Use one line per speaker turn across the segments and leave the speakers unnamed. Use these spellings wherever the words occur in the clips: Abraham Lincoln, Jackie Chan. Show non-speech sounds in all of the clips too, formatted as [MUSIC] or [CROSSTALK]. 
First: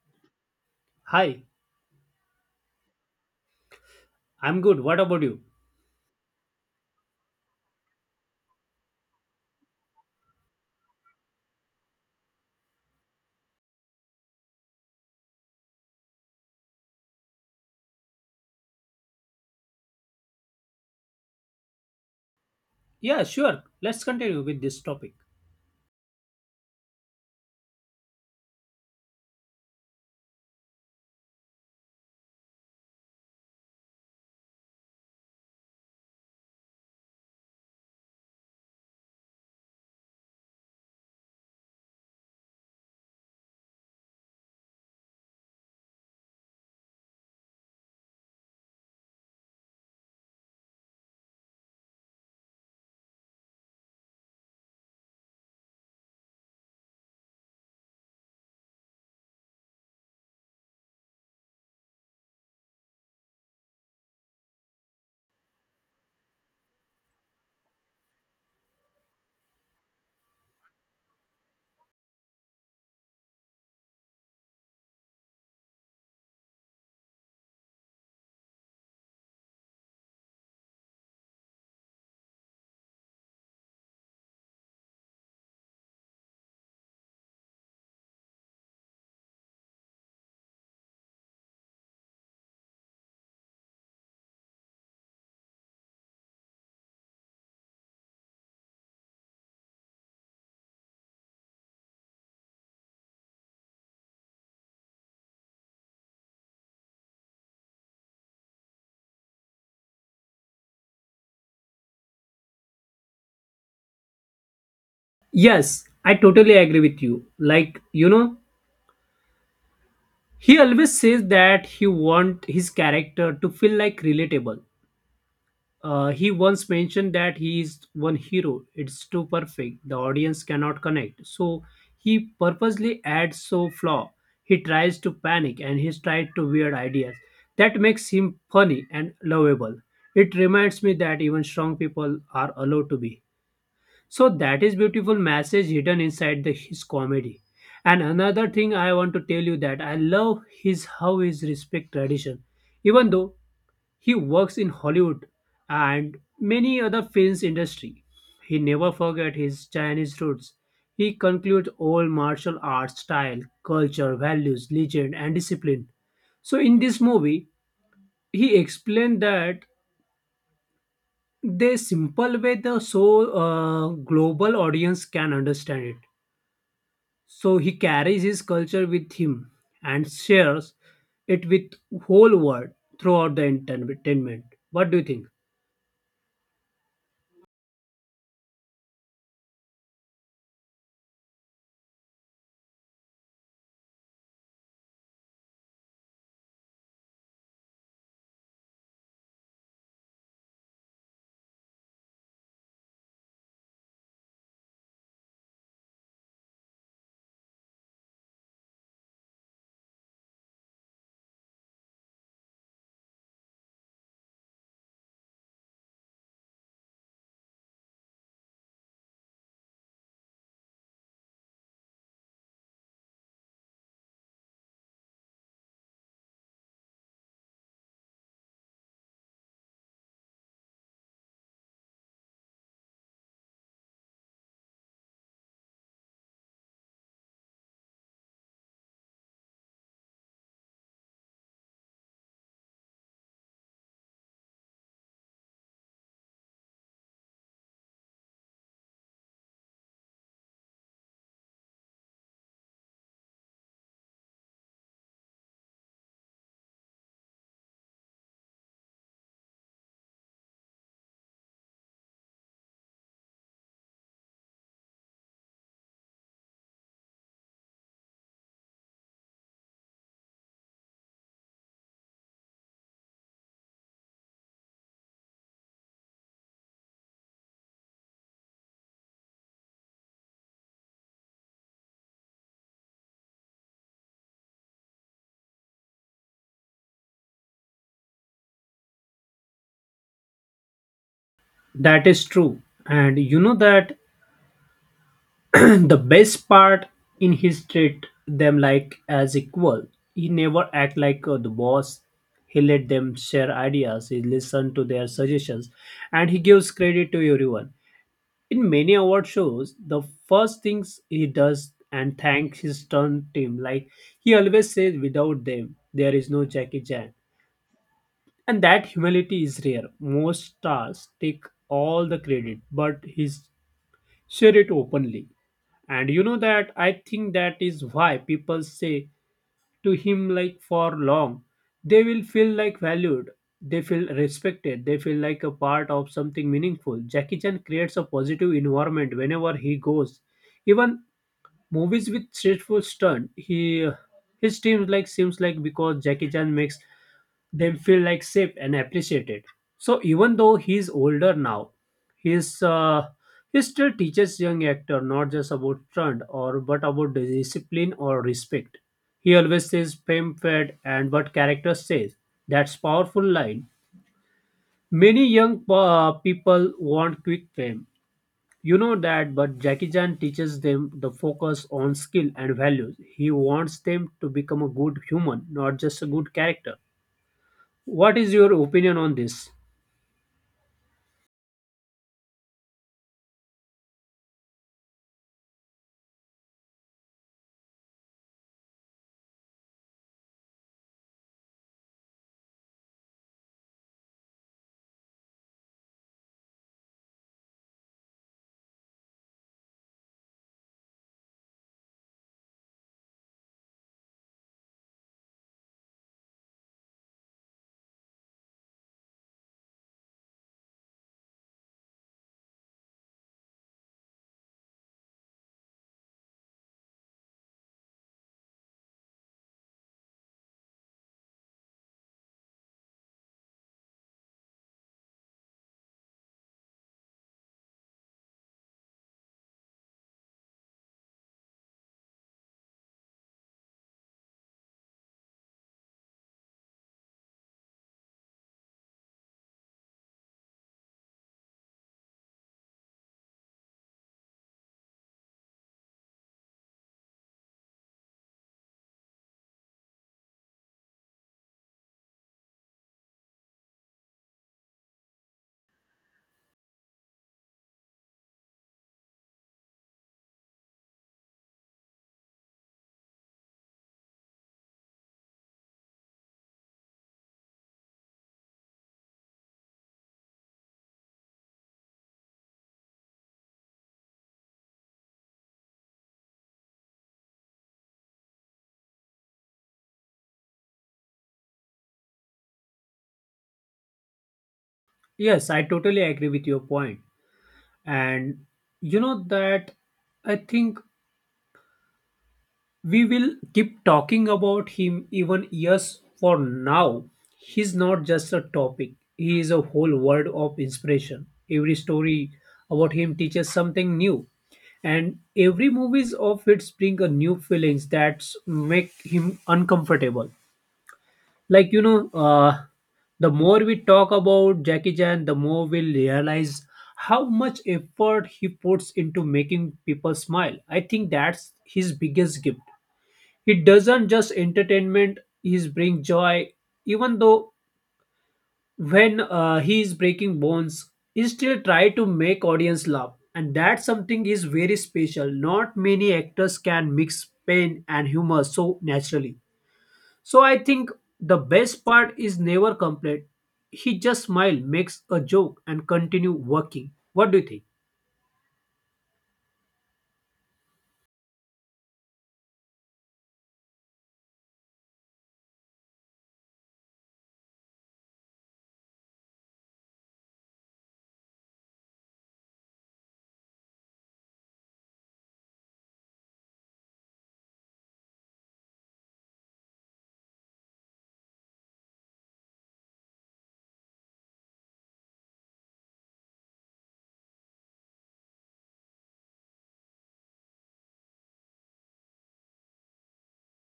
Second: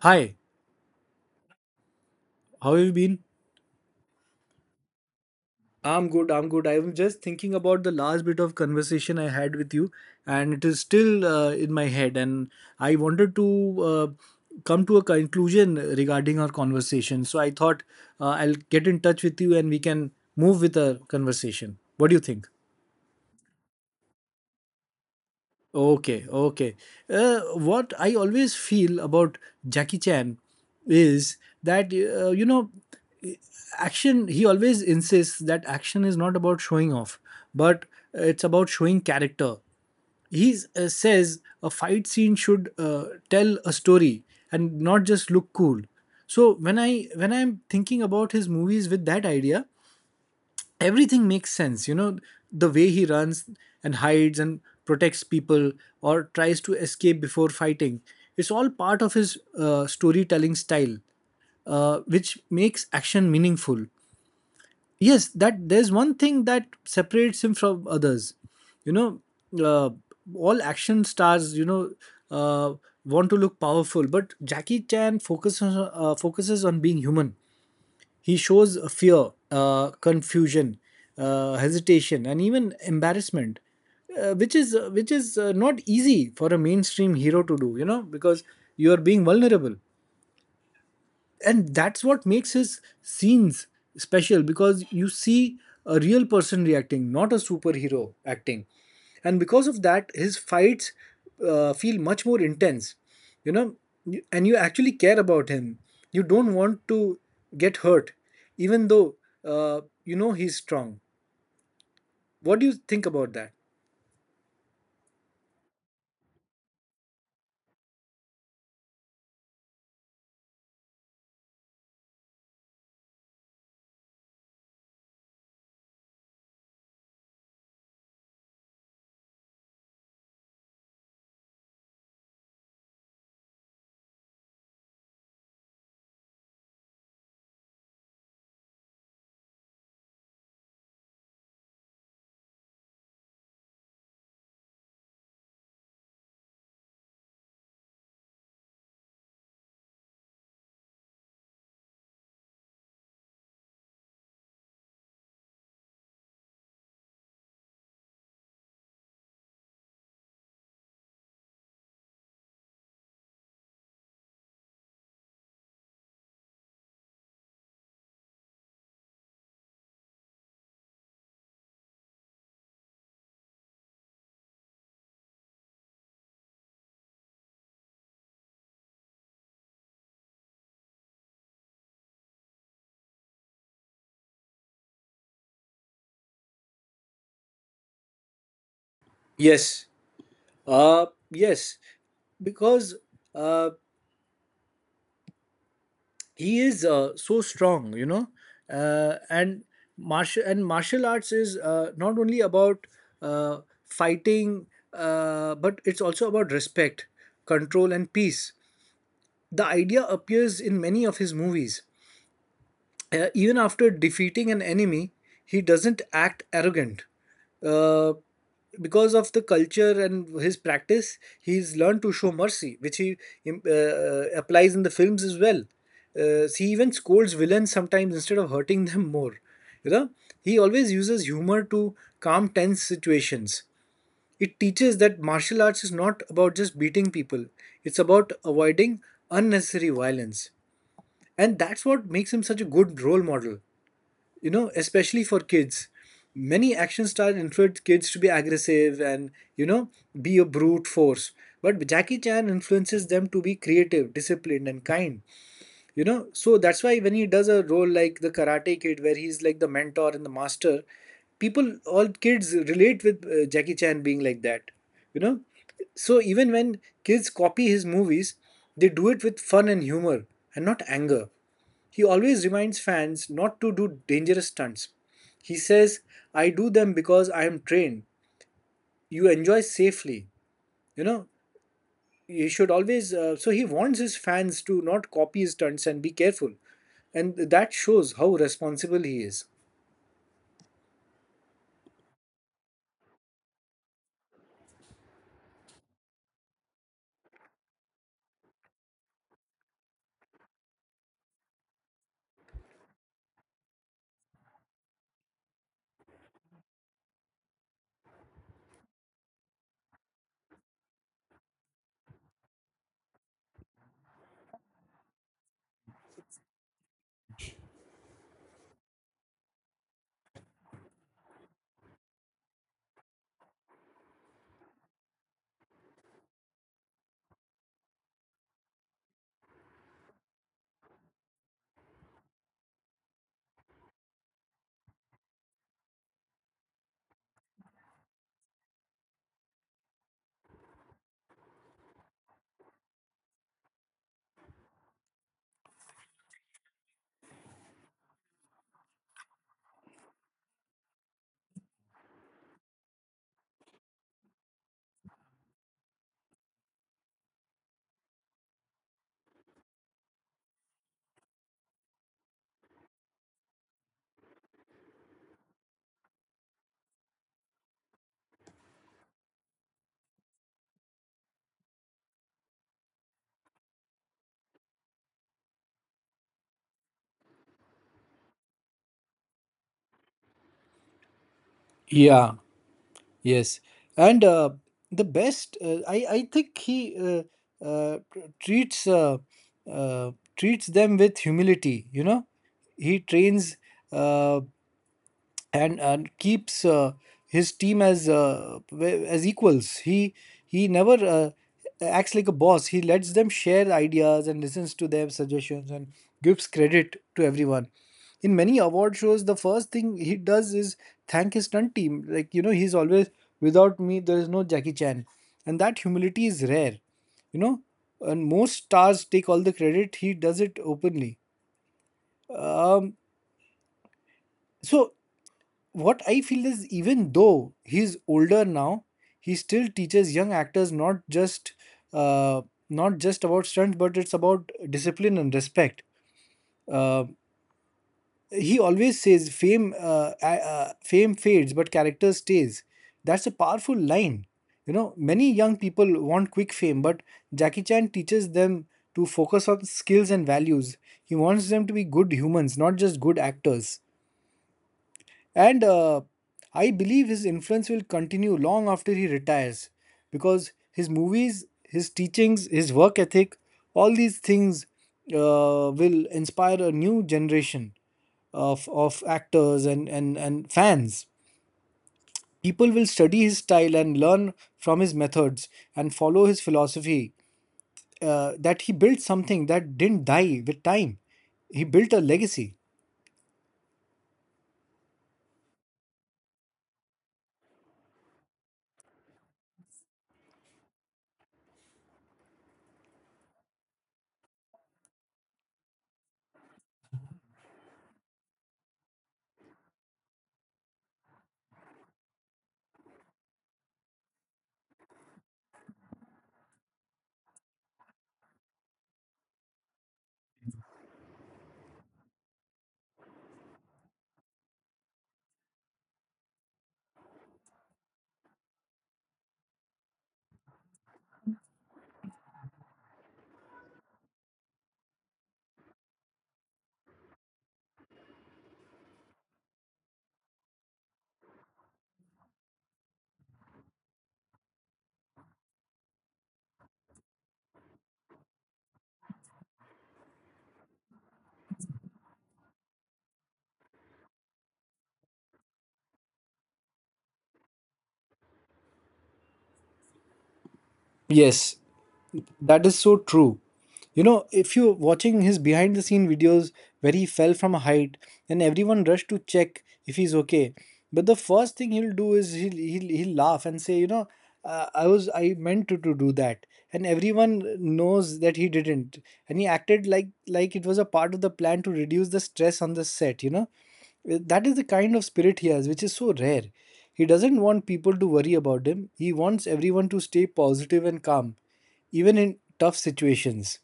Hi,
Hi,
how have you been?
I'm good. What about you?
I'm good. I'm good. I'm just thinking about the last bit of conversation I had with you, and it is still in my head. And I wanted to uh, come to a conclusion regarding our conversation. So I thought I'll get in touch with you and we can move with our conversation. What do you think?
Yeah, sure. Let's continue with this topic.
Okay, okay. What I always feel about Jackie Chan is that action. He always insists that action is not about showing off, but it's about showing character. He says a fight scene should tell a story and not just look cool. So when I'm thinking about his movies with that idea, everything makes sense, you know, the way he runs and hides and protects people or tries to escape before fighting. It's all part of his storytelling style, which makes action meaningful. Yes, that there's one thing that separates him from others, you know, uh, all action stars, uh, want to look powerful, but Jackie Chan focuses on being human. He shows fear, confusion, hesitation, and even embarrassment, which is not easy for a mainstream hero to do. You know, because you are being vulnerable, and that's what makes his scenes special, because you see a real person reacting, not a superhero acting. And because of that his fights feel much more intense, you know, and you actually care about him. You don't want to get hurt, even though, you know, he's strong. What do you think about that?
Yes, I totally agree with you. Like, you know, he always says that he want his character to feel like relatable. He once mentioned that he is one hero. It's too perfect. The audience cannot connect. So he purposely adds so flaw. He tries to panic and he's tried to weird ideas. That makes him funny and lovable. It reminds me that even strong people are allowed to be. So that is beautiful message hidden inside the, his comedy. And another thing I want to tell you that I love his how his respect tradition. Even though he works in Hollywood and many other films industry, he never forget his Chinese roots. He concludes all martial arts style, culture, values, legend, and discipline. So in this movie, he explained that the simple way the so global audience can understand it, so he carries his culture with him and shares it with whole world throughout the entertainment. What do you think?
Yes. Uh yes. Because uh he is so strong, you know, and martial arts is not only about uh, fighting, but it's also about respect, control and peace. The idea appears in many of his movies. Even after defeating an enemy, he doesn't act arrogant. Uh, because of the culture and his practice, he's learned to show mercy, which he applies in the films as well. He even scolds villains sometimes instead of hurting them more. You know, he always uses humor to calm tense situations. It teaches that martial arts is not about just beating people; it's about avoiding unnecessary violence, and that's what makes him such a good role model, you know, especially for kids. Many action stars influence kids to be aggressive and, you know, be a brute force, but Jackie Chan influences them to be creative, disciplined and kind, you know. So that's why when he does a role like the Karate Kid where he's like the mentor and the master, people, all kids relate with Jackie Chan being like that, you know. So even when kids copy his movies, they do it with fun and humor and not anger. He always reminds fans not to do dangerous stunts. He says, "I do them because I am trained. You enjoy safely." You know, you should always. So he warns his fans to not copy his stunts and be careful. And that shows how responsible he is.
That is true. And you know that [CLEARS THROAT] the best part in his treat them like as equal. He never act like the boss. He let them share ideas, he listen to their suggestions, and he gives credit to everyone. In many award shows, the first things he does and thanks his stunt team, like he always says, without them, there is no Jackie Chan. And that humility is rare. Most stars take all the credit, but he share it openly. And you know that I think that is why people say to him like for long, they will feel like valued, they feel respected, they feel like a part of something meaningful. Jackie Chan creates a positive environment whenever he goes, even movies with stressful stunt. He his teams like seems like because Jackie Chan makes them feel like safe and appreciated. So even though he's older now, he's uh, he still teaches young actor not just about trend or but about the discipline or respect. He always says fame fed and what character says. That's powerful line. Many young people want quick fame. You know that, but Jackie Chan teaches them the focus on skill and values. He wants them to become a good human, not just a good character. What is your opinion on this?
Yeah, yes. And the best, I think he uh, treats uh, uh, treats them with humility, you know. He trains, uh, and keeps his team as as equals. He never acts like a boss. He lets them share ideas and listens to their suggestions and gives credit to everyone. In many award shows, the first thing he does is thank his stunt team. Like, you know, he's always without me. There is no Jackie Chan, and that humility is rare. You know, and most stars take all the credit. He does it openly. Um, so what I feel is, even though he's older now, he still teaches young actors not just uh, not just about stunts, but it's about discipline and respect. Uh, he always says, "Fame, fame fades, but character stays." That's a powerful line. You know, many young people want quick fame, but Jackie Chan teaches them to focus on skills and values. He wants them to be good humans, not just good actors. And I believe his influence will continue long after he retires, because his movies, his teachings, his work ethic, all these things will inspire a new generation of actors and fans. People will study his style and learn from his methods and follow his philosophy. That he built something that didn't die with time. He built a legacy.
Yes, I totally agree with your point. And you know that I think we will keep talking about him even years for now. He's not just a topic, he is a whole world of inspiration. Every story about him teaches something new. And every movies of it bring a new feelings that make him uncomfortable. Like you know, the more we talk about Jackie Chan, the more we'll realize how much effort he puts into making people smile. I think that's his biggest gift. He doesn't just entertainment, he's bring joy. Even though when he is breaking bones, he still try to make audience laugh, and that something is very special. Not many actors can mix pain and humor so naturally. So I think the best part is never complain. He just smile, makes a joke, and continue working. What do you think?
Yes, that is so true. You know, if you're watching his behind the scene videos where he fell from a height, and everyone rushed to check if he's okay. But the first thing he'll do is he'll laugh and say, you know, I meant to do that. And everyone knows that he didn't. And he acted like it was a part of the plan to reduce the stress on the set, you know. That is the kind of spirit he has, which is so rare. He doesn't want people to worry about him. He wants everyone to stay positive and calm even in tough situations.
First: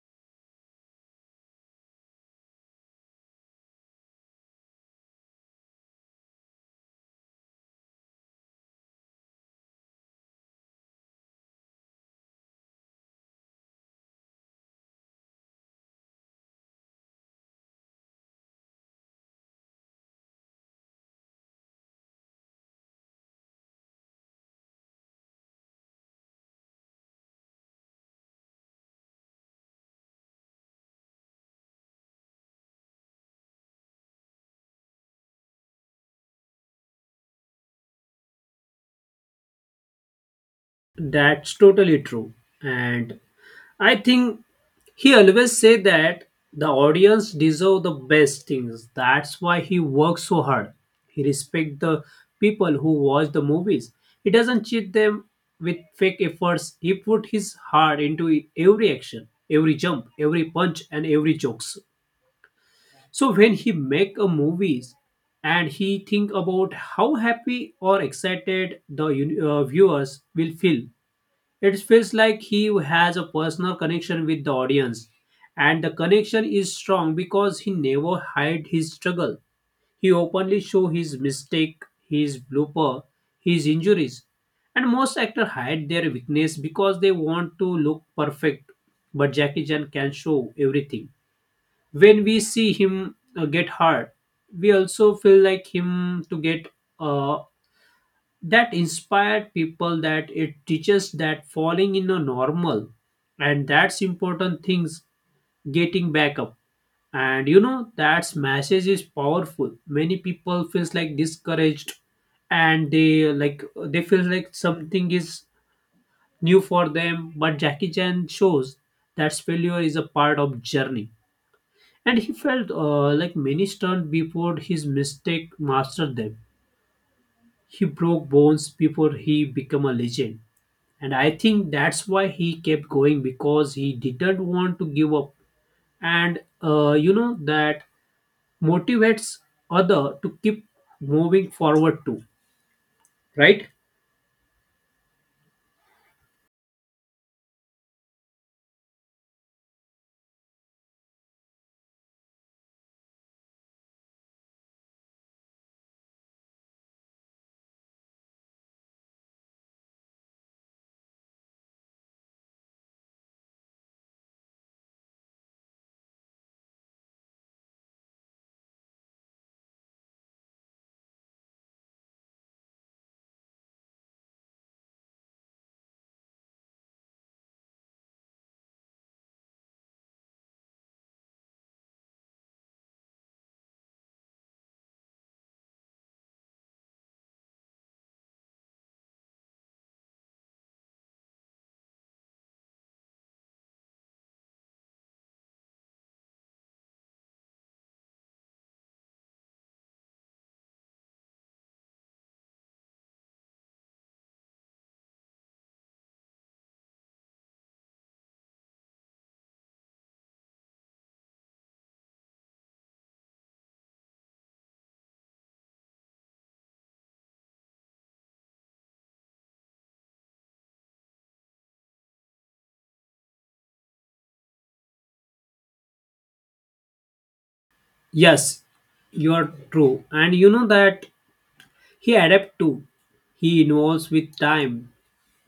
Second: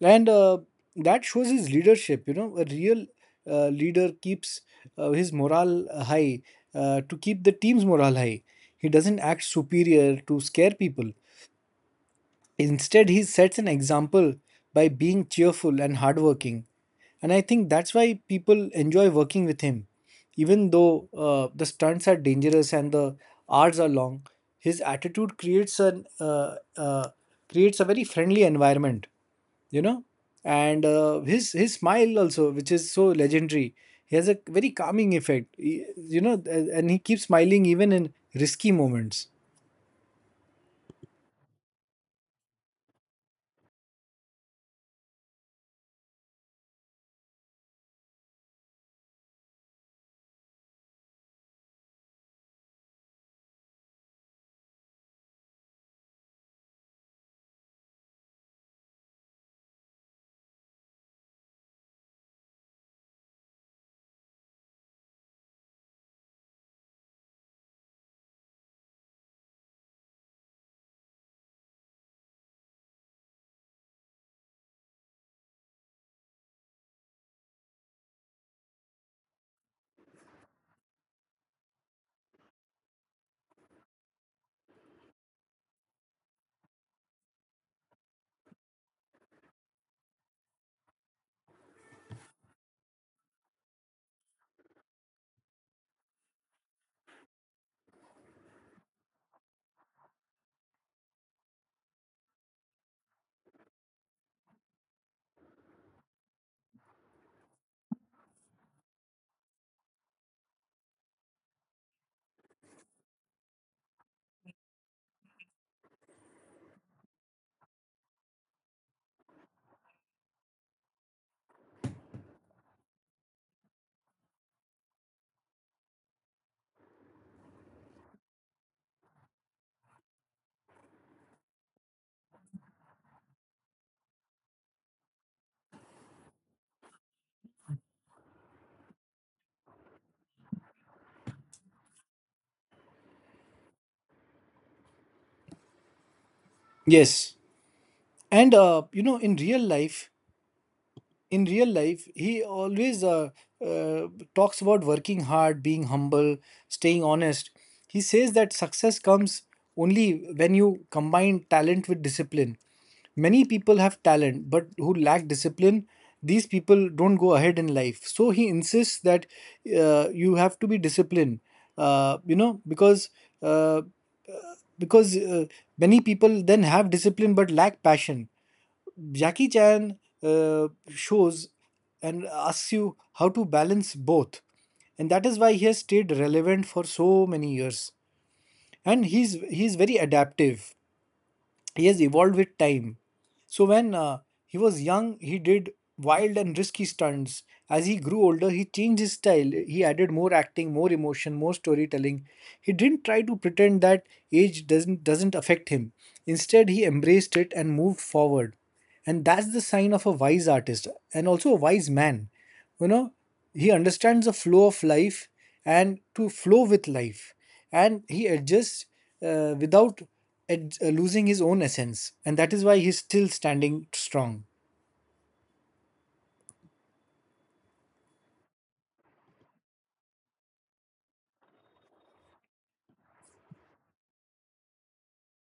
And that shows his leadership. You know, a real leader keeps his morale high to keep the team's morale high. He doesn't act superior to scare people. Instead, he sets an example by being cheerful and hardworking. And I think that's why people enjoy working with him. Even though the stunts are dangerous and the hours are long, his attitude creates a very friendly environment, you know. And his smile also, which is so legendary, he has a very calming effect. You know. And he keeps smiling even in risky moments.
That's totally true. And I think he always say that the audience deserve the best things. That's why he works so hard. He respect the people who watch the movies. He doesn't cheat them with fake efforts. He put his heart into every action, every jump, every punch and every jokes. So when he make a movies and he think about how happy or excited the viewers will feel, it feels like he has a personal connection with the audience, and the connection is strong because he never hide his struggle. He openly show his mistake, his blooper, his injuries, and most actors hide their weakness because they want to look perfect. But Jackie Chan can show everything. When we see him get hurt, we also feel like him to get uh, that inspired people, that it teaches that falling in a normal, and that's important things, getting back up. And you know that's message is powerful. Many people feels like discouraged, and they like they feel like something is new for them, but Jackie Chan shows that failure is a part of journey. And he felt like many stunned before his mistake mastered them. He broke bones before he became a legend. And I think that's why he kept going because he didn't want to give up. And you know that motivates other to keep moving forward too, right?
Yes, and you know, in real life he always uh, talks about working hard, being humble, staying honest. He says that success comes only when you combine talent with discipline. Many people have talent but who lack discipline. These people don't go ahead in life, so he insists that you have to be disciplined, you know, uh, uh, because many people then have discipline but lack passion. Jackie Chan shows and asks you how to balance both, and that is why he has stayed relevant for so many years. And he's very adaptive. He has evolved with time. So when he was young, he did wild and risky stunts. As he grew older, he changed his style. He added more acting, more emotion, more storytelling. He didn't try to pretend that age doesn't affect him. Instead, he embraced it and moved forward. And that's the sign of a wise artist and also a wise man. You know, he understands the flow of life and to flow with life, and he adjusts without losing his own essence, and that is why he's still standing strong.
Yes, you are true. And you know that he adapt too. He involves with time.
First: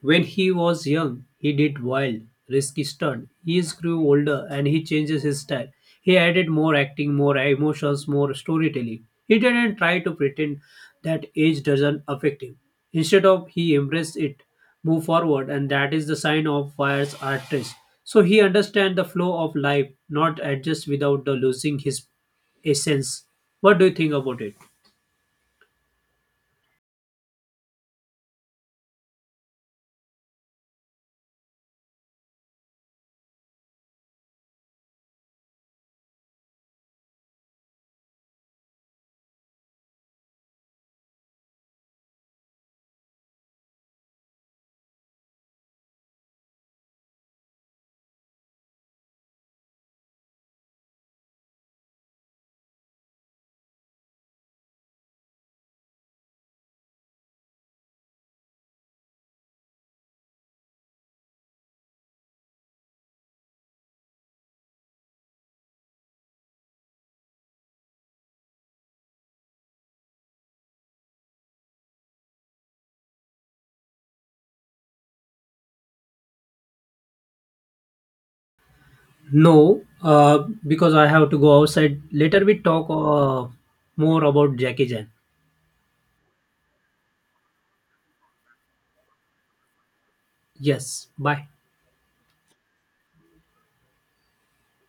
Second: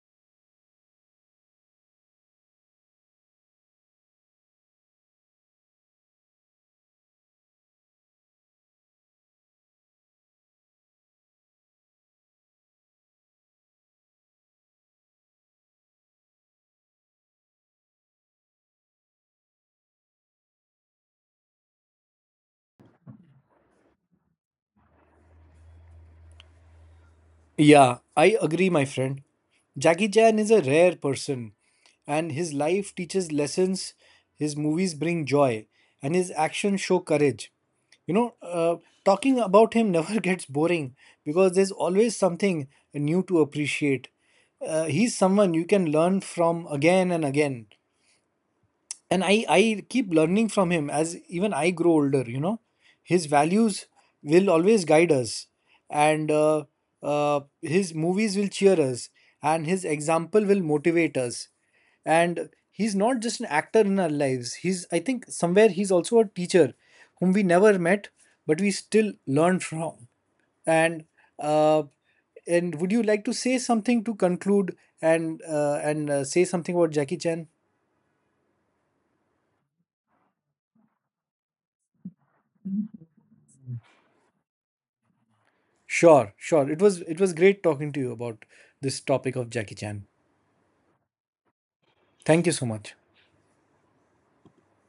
When he was young, he did wild, risky stunts. He grew older and he changes his style. He added more acting, more emotions, more storytelling. He didn't try to pretend that age doesn't affect him. Instead of he embraced it, move forward, and that is the sign of Fire's artist. So he understands the flow of life, not adjust without the losing his essence. What do you think about it?
Yeah, I agree, my friend. Jackie Chan is a rare person, and his life teaches lessons, his movies bring joy, and his actions show courage. You know, talking about him [LAUGHS] never gets boring because there's always something new to appreciate. He's someone you can learn from again and again, and I keep learning from him as even I grow older, you know. His values will always guide us, and his movies will cheer us and his example will motivate us. And he's not just an actor in our lives, he's, I think, somewhere he's also a teacher whom we never met but we still learn from. And uh, and would you like to say something to conclude, and say something about Jackie Chan?
No, because I have to go outside. Later we talk more about Jackie Chan.
Sure, sure. It was great talking to you about this topic of Jackie Chan.
Yes, bye.
Thank you so much.